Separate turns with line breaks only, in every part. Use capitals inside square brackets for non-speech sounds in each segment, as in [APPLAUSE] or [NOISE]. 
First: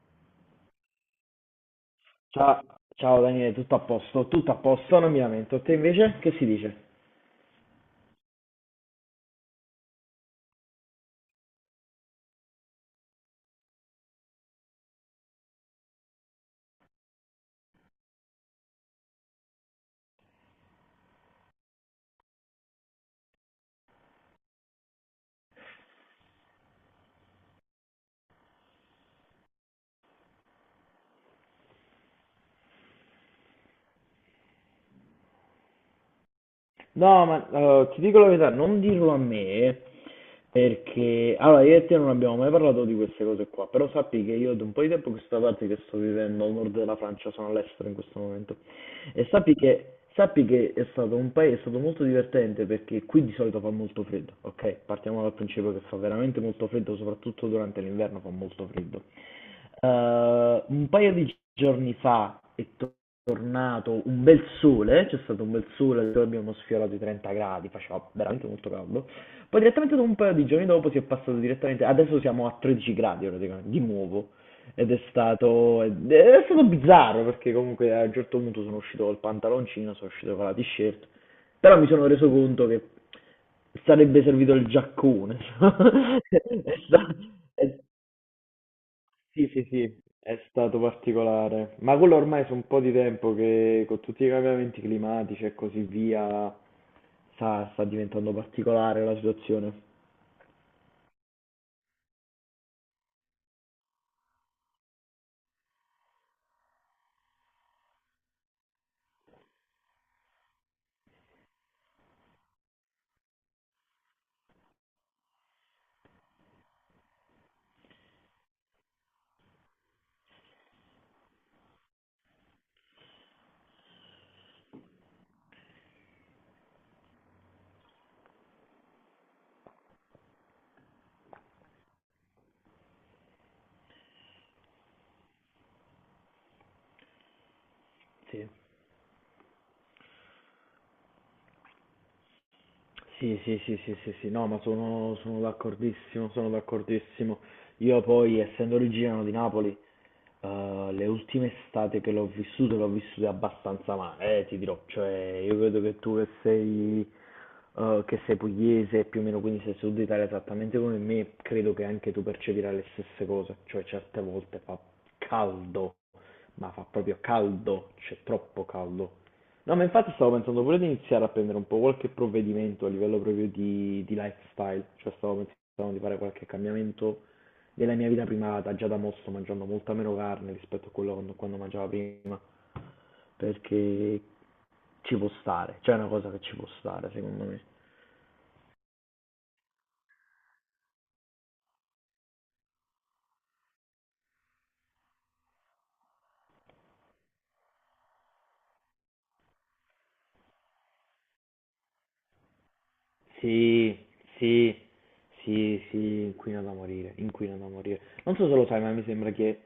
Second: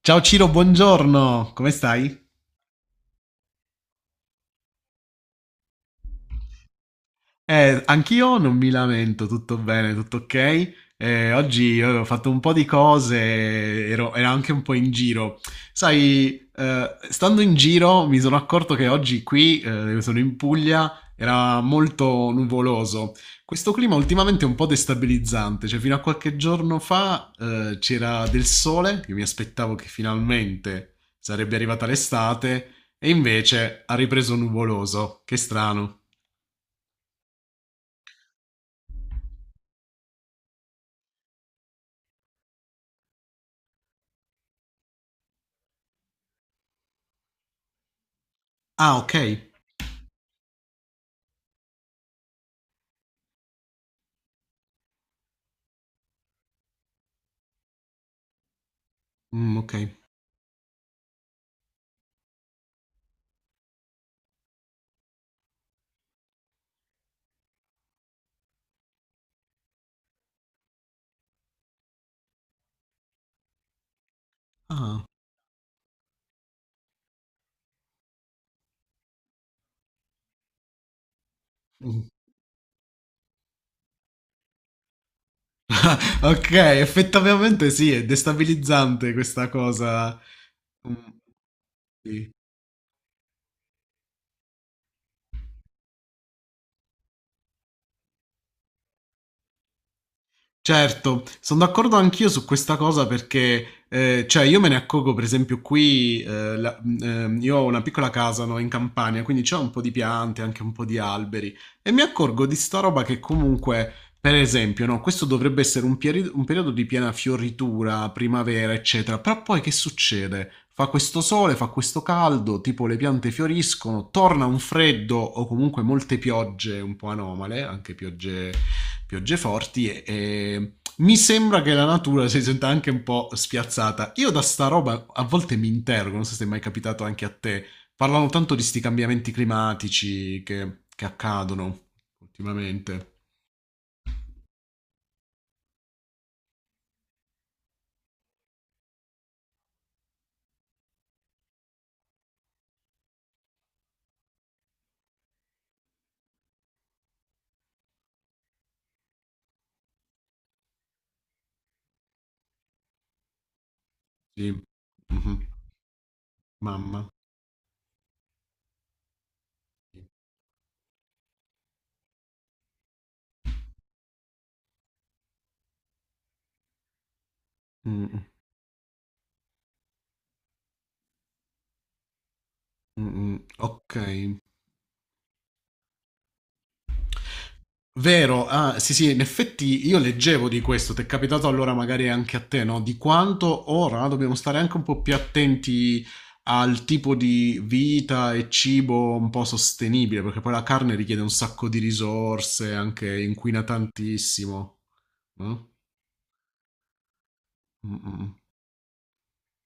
Ciao Ciro, buongiorno, come stai?
Ciao, ciao Daniele, tutto a posto, non mi lamento. Te invece che si dice?
Anch'io non mi lamento, tutto bene, tutto ok. Oggi avevo fatto un po' di cose, ero anche un po' in giro. Sai, stando in giro mi sono accorto che oggi qui, sono in Puglia, era molto nuvoloso. Questo clima ultimamente è un po' destabilizzante, cioè fino a qualche giorno fa, c'era del sole, io mi aspettavo che finalmente sarebbe arrivata l'estate, e invece ha ripreso nuvoloso. Che strano.
No, ma ti dico la verità, non dirlo a me perché allora io e te non abbiamo mai parlato di queste cose qua, però sappi che io da un po' di tempo a questa parte che sto vivendo al nord della Francia, sono all'estero in questo momento.
Ah, ok.
E sappi che è stato un paese, è stato molto divertente perché qui di solito fa molto freddo, ok? Partiamo dal principio che fa veramente molto freddo, soprattutto durante l'inverno fa molto freddo.
Okay.
Un paio di giorni fa tornato un bel sole, c'è stato un bel sole, dove abbiamo sfiorato i 30 gradi, faceva veramente molto caldo. Poi direttamente dopo un paio di giorni dopo si è passato direttamente, adesso siamo a 13 gradi praticamente, di nuovo. Ed è
Ah.
stato, ed è stato bizzarro perché comunque a un certo punto sono uscito col pantaloncino, sono uscito con la t-shirt, però mi
Mh.
sono reso conto che sarebbe servito il giaccone. [LAUGHS] È
Okay,
sta-
effettivamente
è-
sì, è destabilizzante
sì,
questa
sì, sì,
cosa.
è stato
Mh.
particolare, ma quello
Sì.
ormai è un po' di tempo che con tutti i cambiamenti climatici e così via, sta diventando particolare la situazione.
Certo, sono d'accordo anch'io su questa cosa perché, cioè, io me ne accorgo, per esempio, qui, io ho una piccola casa, no, in campagna, quindi c'è un po' di piante, anche un po' di alberi, e mi accorgo di sta roba che comunque, per esempio, no, questo dovrebbe essere un, un periodo di piena fioritura, primavera, eccetera, però poi che succede? Fa questo sole, fa questo caldo, tipo le piante fioriscono, torna un freddo o comunque molte piogge un po' anomale, anche piogge forti e mi sembra che la natura si senta anche un po' spiazzata. Io da sta roba a volte mi interrogo, non so se è mai capitato anche a te, parlano
Sì.
tanto di sti cambiamenti climatici che accadono ultimamente.
Sì, sì, sì, sì, sì, sì, no, ma sono d'accordissimo, sono d'accordissimo. Io poi, essendo originario di Napoli, le ultime estate che l'ho vissute abbastanza male, ti dirò. Cioè, io vedo che tu che sei pugliese, più o meno quindi sei sud Italia esattamente come me, credo che anche tu percepirai le stesse cose. Cioè, certe
Sì.
volte fa
Mhm.
caldo, ma fa
Mamma.
proprio caldo, c'è troppo caldo. No, ma
Sì.
infatti stavo pensando pure di iniziare a prendere un po' qualche provvedimento a livello proprio di lifestyle, cioè stavo pensando di fare qualche cambiamento nella
Mm,
mia vita
mm,
privata, già da mo' sto mangiando molta meno carne rispetto a quello quando mangiavo prima,
mm. Mm. Ok.
perché ci può stare, c'è una cosa che ci può stare, secondo me.
Vero, ah, sì, sì, in effetti io leggevo di questo, ti è capitato allora magari anche a te, no? Di quanto ora dobbiamo stare anche un po' più attenti al tipo di vita e cibo un po' sostenibile, perché poi la carne richiede un sacco di risorse, anche inquina
Sì, sì,
tantissimo. No?
sì, sì, inquina da morire, inquina da
Mm,
morire.
mm,
Non so se lo sai, ma mi sembra che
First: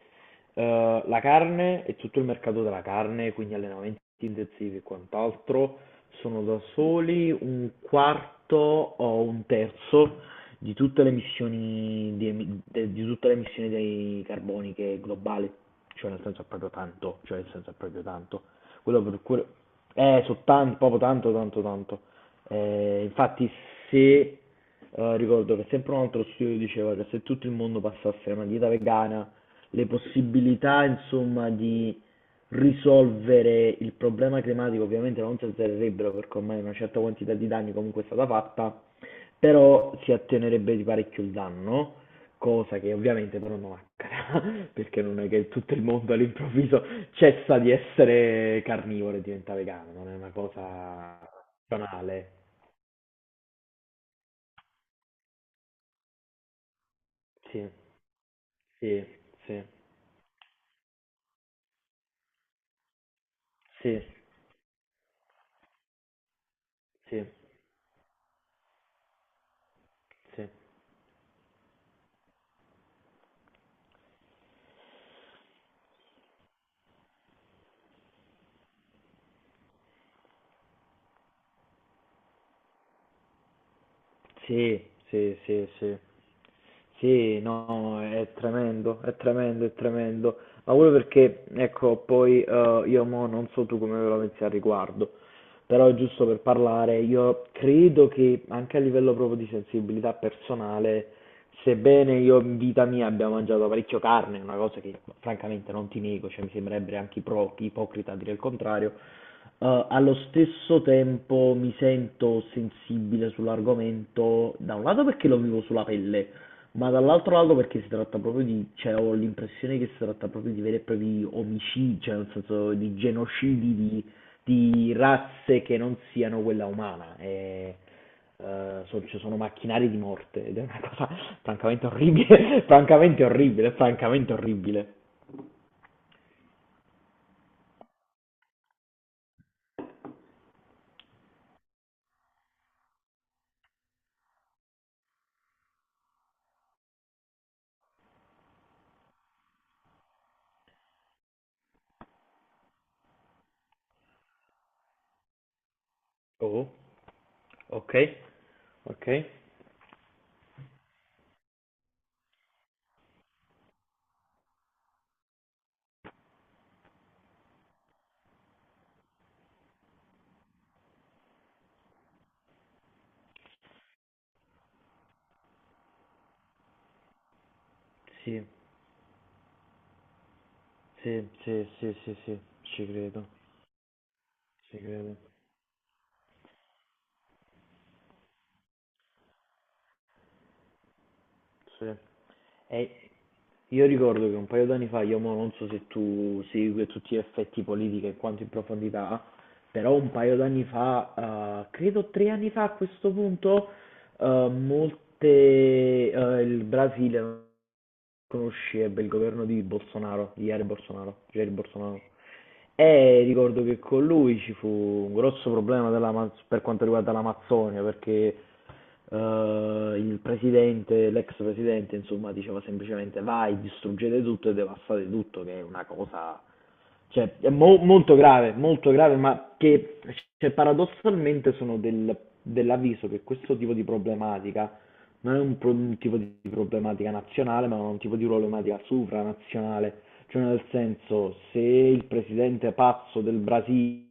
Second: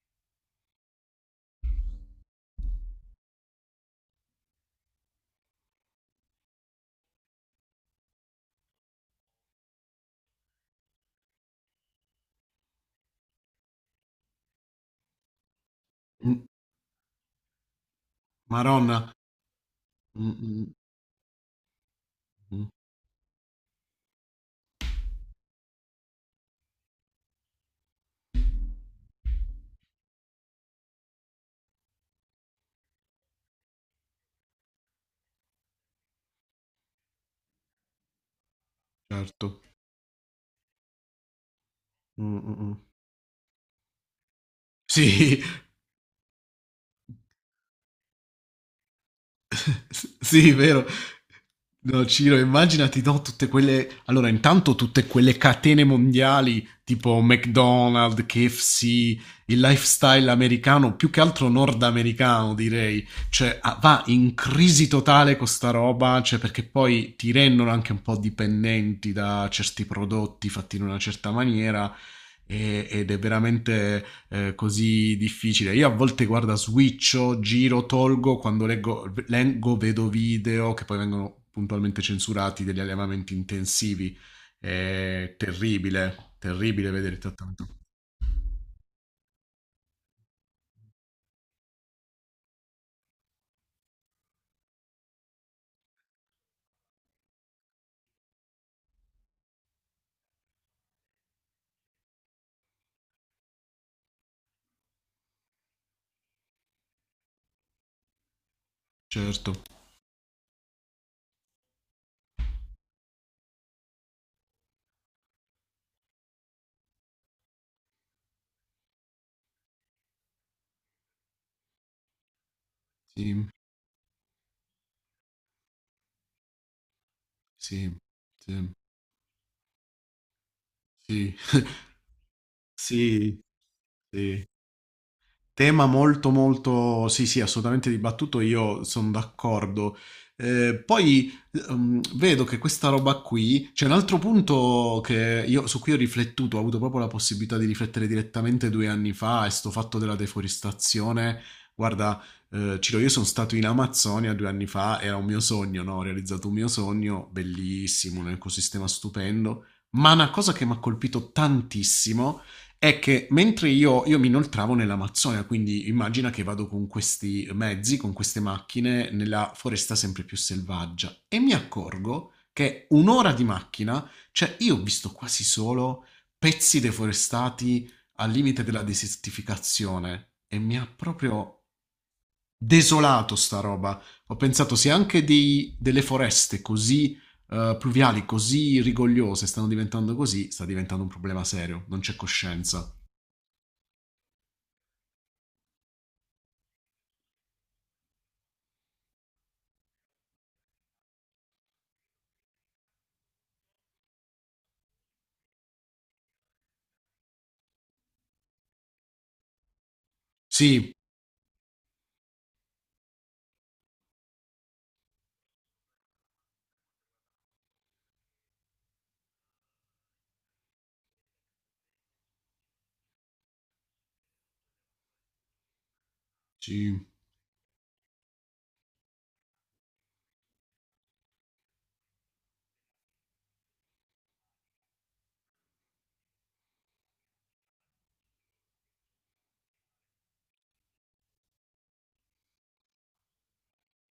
La carne e tutto il mercato della carne, quindi allenamenti sintesi e quant'altro sono da soli un quarto o un terzo di tutte le emissioni di, emi- de- di tutte le emissioni dei carboniche globali, cioè nel senso è
mm.
proprio tanto, cioè nel senso è proprio tanto. Quello
Maronna.
per cui
Mm, mm,
proprio tanto, tanto, tanto.
mm.
Infatti se ricordo che sempre un altro studio diceva che se tutto il mondo passasse a una dieta vegana, le possibilità, insomma, di risolvere il problema climatico ovviamente non si alzerebbero perché ormai una certa quantità di danni comunque è stata fatta,
Certo.
però si attenerebbe di parecchio il danno,
Mm, mm, mm.
cosa che ovviamente però non accadrà, [LAUGHS] perché non è
Sì,
che tutto il mondo all'improvviso cessa di essere carnivoro e diventa vegano, non è
[LAUGHS]
una
sì, vero.
cosa
No,
banale.
Ciro, immaginati, no, tutte quelle... Allora, intanto tutte quelle catene mondiali, tipo
Sì,
McDonald's, KFC,
sì,
il
sì,
lifestyle americano, più che altro nordamericano, direi. Cioè, ah,
sì,
va in crisi totale con sta roba, cioè, perché poi
sì,
ti rendono anche un po' dipendenti da certi prodotti
sì.
fatti in una certa maniera ed è veramente così difficile. Io a volte guarda, switcho, giro, tolgo, quando leggo, vedo video che poi vengono puntualmente censurati degli allevamenti intensivi.
Sì,
È
sì, sì, sì.
terribile, terribile vedere il
Sì,
trattamento.
no, è tremendo, è tremendo, è tremendo. Ma quello perché, ecco, poi io mo non so tu come ve la pensi al riguardo, però giusto per parlare, io credo che anche a livello proprio di sensibilità personale, sebbene io in vita mia abbia mangiato parecchio carne, una cosa che francamente non ti nego, cioè mi sembrerebbe anche ipocrita dire il contrario.
Certo,
Allo stesso tempo mi sento sensibile sull'argomento, da un lato perché lo vivo sulla pelle, ma dall'altro lato perché si tratta proprio di cioè ho l'impressione che si tratta proprio di veri e propri omicidi, cioè nel senso di
sì,
genocidi di razze che non siano quella umana. E,
sì, sì,
so ci sono macchinari di morte ed è una cosa
sì,
[LAUGHS] francamente
[LAUGHS]
orribile, [LAUGHS] francamente
sì,
orribile, francamente
sì.
orribile.
Tema molto molto, sì sì, assolutamente dibattuto, io sono d'accordo. Poi vedo che questa roba qui, c'è un altro punto che io, su cui ho riflettuto, ho avuto proprio la possibilità di riflettere direttamente due anni fa, è sto fatto della deforestazione. Guarda, Ciro, io sono stato in Amazzonia due anni fa, era un mio sogno, no? Ho realizzato un mio
Oh,
sogno,
okay,
bellissimo, un ecosistema
okay,
stupendo, ma una cosa che mi ha colpito tantissimo è che mentre io mi inoltravo nell'Amazzonia, quindi immagina che vado con questi mezzi, con queste macchine, nella foresta sempre più selvaggia e mi accorgo che un'ora di macchina, cioè io ho visto quasi solo pezzi deforestati al
sì.
limite della desertificazione e mi ha
Sì,
proprio
sì, sì, sì, sì, ci credo,
desolato sta roba. Ho pensato
ci
se
credo.
anche delle foreste così pluviali, così rigogliose stanno diventando così, sta diventando un problema serio,
Sì.
non c'è
E
coscienza.
io ricordo che un paio d'anni fa, io mo non so se tu segui tutti gli effetti politiche e quanto in profondità, però un paio d'anni fa, credo tre anni fa a questo punto, eh, molte, il Brasile conoscebbe il governo di Bolsonaro, di
Sì,
Jair Bolsonaro. E ricordo che con lui ci fu un grosso problema per quanto riguarda l'Amazzonia, perché il presidente, l'ex presidente, insomma, diceva semplicemente vai, distruggete tutto e devastate tutto, che è una cosa
sì,
cioè, è molto grave, ma che cioè, paradossalmente sono dell'avviso che questo tipo di problematica non è un, un tipo di problematica nazionale, ma è un tipo di problematica supranazionale. Cioè, nel senso, se il presidente pazzo del Brasile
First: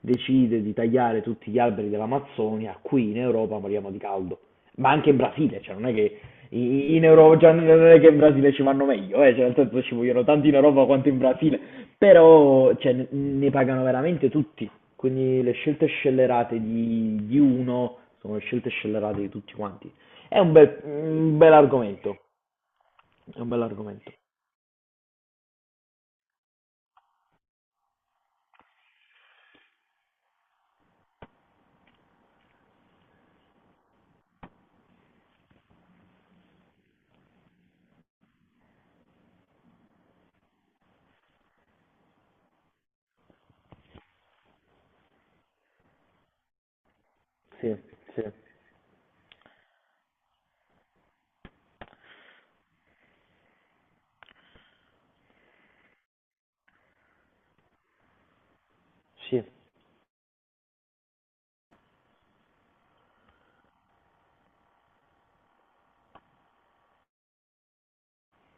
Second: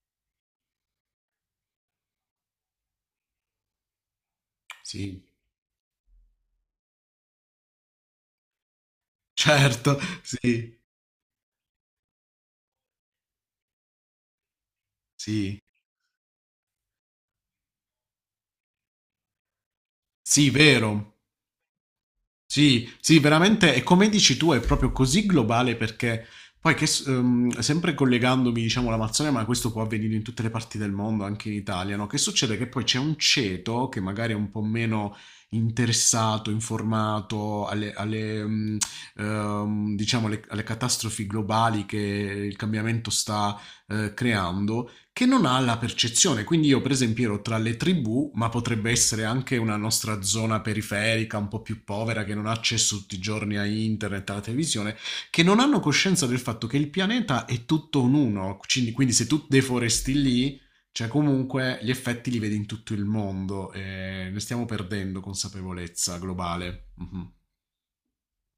decide di tagliare tutti gli alberi dell'Amazzonia, qui in Europa moriamo di caldo. Ma anche in
sì,
Brasile, cioè non è che in Europa, già non è che in Brasile ci vanno meglio, cioè nel senso ci
certo,
vogliono tanti in
sì,
Europa quanto in Brasile, però cioè, ne pagano veramente tutti. Quindi le
sì,
scelte scellerate di uno sono le scelte scellerate di tutti quanti. È
sì, vero.
un bel argomento,
Sì, sì,
è un bel
veramente, e come
argomento.
dici tu, è proprio così globale perché poi che, sempre collegandomi, diciamo, all'Amazzonia, ma questo può avvenire in tutte le parti del mondo, anche in Italia, no? Che succede? Che poi c'è un ceto che magari è un po' meno interessato, informato diciamo, alle catastrofi globali che il cambiamento sta creando, che non ha la percezione. Quindi io per esempio ero tra
Sì,
le
sì,
tribù, ma potrebbe essere anche una nostra zona periferica, un po' più povera, che non ha accesso tutti i giorni a internet, alla televisione, che non hanno coscienza del fatto che il pianeta è tutto un uno. Quindi, quindi se
sì.
tu deforesti lì, cioè comunque gli effetti li vedi in tutto il mondo e ne stiamo perdendo consapevolezza globale. Mhm.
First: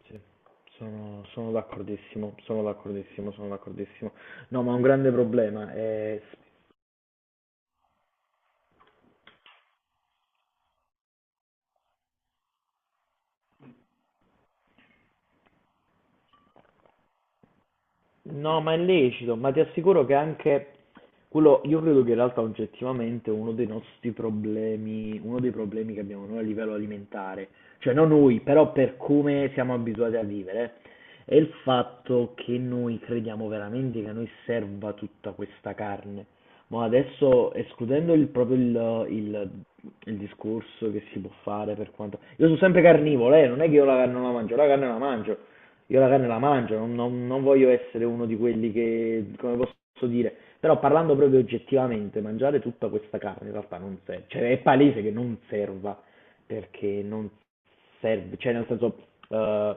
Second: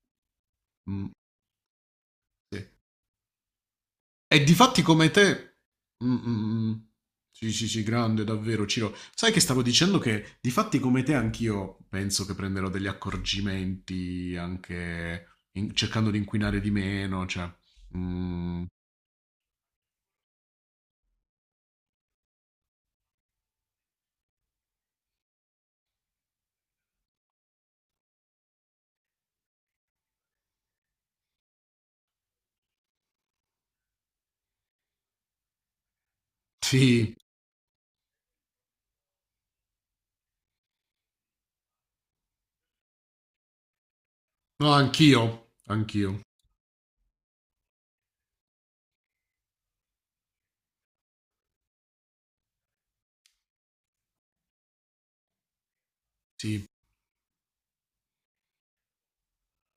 Sì,
Mm,
sono d'accordissimo, sono
sì.
d'accordissimo, sono d'accordissimo.
E
No, ma
difatti
un grande
come te...
problema
Mm,
è
mm, mm. Sì, sì, sì, grande, davvero, Ciro. Sai che stavo dicendo che difatti come te anch'io penso che prenderò degli accorgimenti anche cercando di inquinare di meno, cioè...
No,
mm,
ma è lecito, ma ti assicuro che anche quello, io credo che in realtà oggettivamente uno dei nostri problemi, uno dei problemi che abbiamo noi a livello alimentare, cioè non noi, però per come siamo abituati a vivere, è il fatto che noi crediamo veramente che a noi serva tutta questa carne. Ma
sì,
adesso, escludendo il, proprio il discorso che si può fare per quanto... Io sono sempre carnivoro, non è che io la carne non la mangio, la
no,
carne la mangio,
anch'io,
io la
anch'io.
carne la mangio, non voglio essere uno di quelli che, come posso dire, però parlando proprio oggettivamente, mangiare tutta questa carne in realtà non serve, cioè è palese che non serva,
Sì,
perché non serve, cioè nel senso, eh,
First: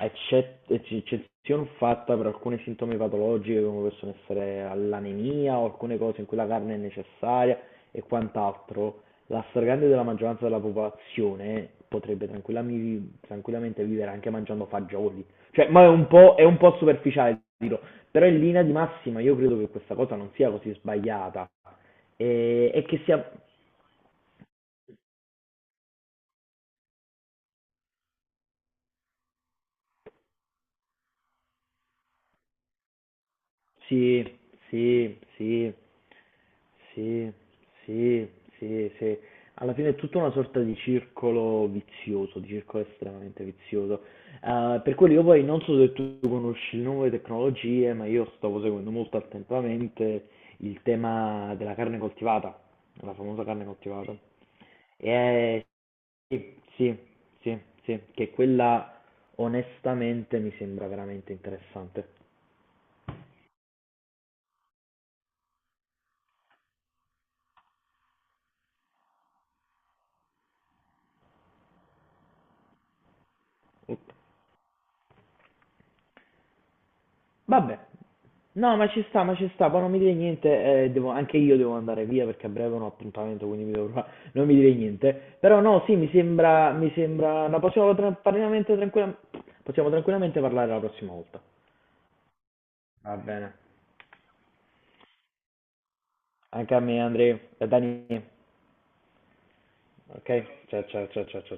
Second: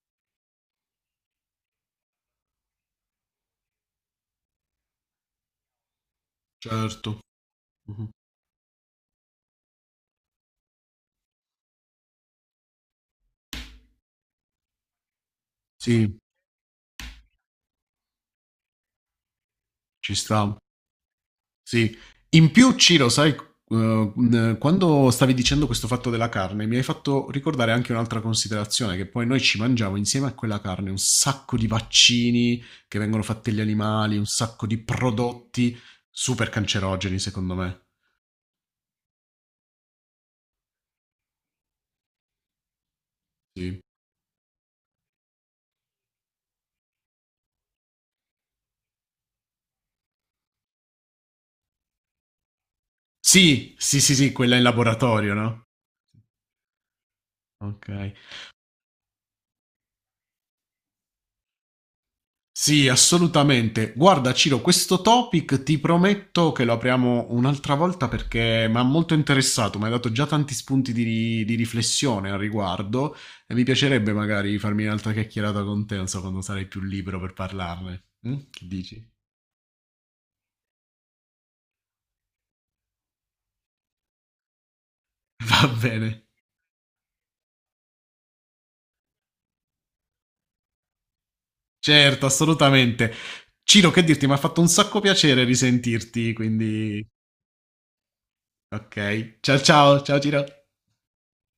eccezione fatta per alcune sintomi patologiche come possono essere l'anemia o alcune cose in cui la carne è
certo.
necessaria e
Mhm.
quant'altro, la stragrande della maggioranza della popolazione potrebbe tranquillamente vivere anche mangiando fagioli cioè, ma
Sì,
è un po' superficiale, dirò. Però in linea di massima io credo che questa cosa
ci
non sia
sta.
così sbagliata.
Sì. In
E,
più,
e che
Ciro,
sia...
sai, quando stavi dicendo questo fatto della carne, mi hai fatto ricordare anche un'altra considerazione, che poi noi ci mangiamo insieme a quella carne un sacco di vaccini che vengono fatti agli animali, un
Sì,
sacco di
sì, sì,
prodotti super cancerogeni,
sì,
secondo me.
sì, sì, sì. Alla fine è tutta una sorta di circolo vizioso, di circolo estremamente
Sì,
vizioso. Per quello io poi non so se tu conosci le nuove tecnologie, ma io stavo seguendo molto attentamente il tema della carne coltivata, la famosa carne
sì, sì,
coltivata.
sì, sì, quella in laboratorio, no?
E Sì, sì, sì,
Ok.
sì, che quella onestamente mi sembra veramente interessante.
Sì, assolutamente. Guarda, Ciro, questo topic ti prometto che lo apriamo un'altra volta perché mi ha molto interessato, mi hai dato già tanti spunti di, di riflessione al riguardo e mi
Ok.
piacerebbe magari farmi un'altra chiacchierata con te, non so, quando sarai più libero per
Vabbè,
parlarne. Mm? Che
no,
dici?
ma ci sta, poi non mi dire niente, anche io devo andare via perché a breve ho un appuntamento, quindi mi devo preparare. Non mi dire niente.
[LAUGHS]
Però
Va
no, sì,
bene.
mi sembra, no, possiamo possiamo tranquillamente parlare la prossima volta.
Certo, assolutamente.
Va bene.
Ciro, che dirti, mi ha fatto un sacco piacere risentirti,
Anche a me,
quindi...
Andrea, da Dani.
Ok. Ciao ciao, ciao
Ok?
Ciro.
Ciao, ciao, ciao, ciao, ciao.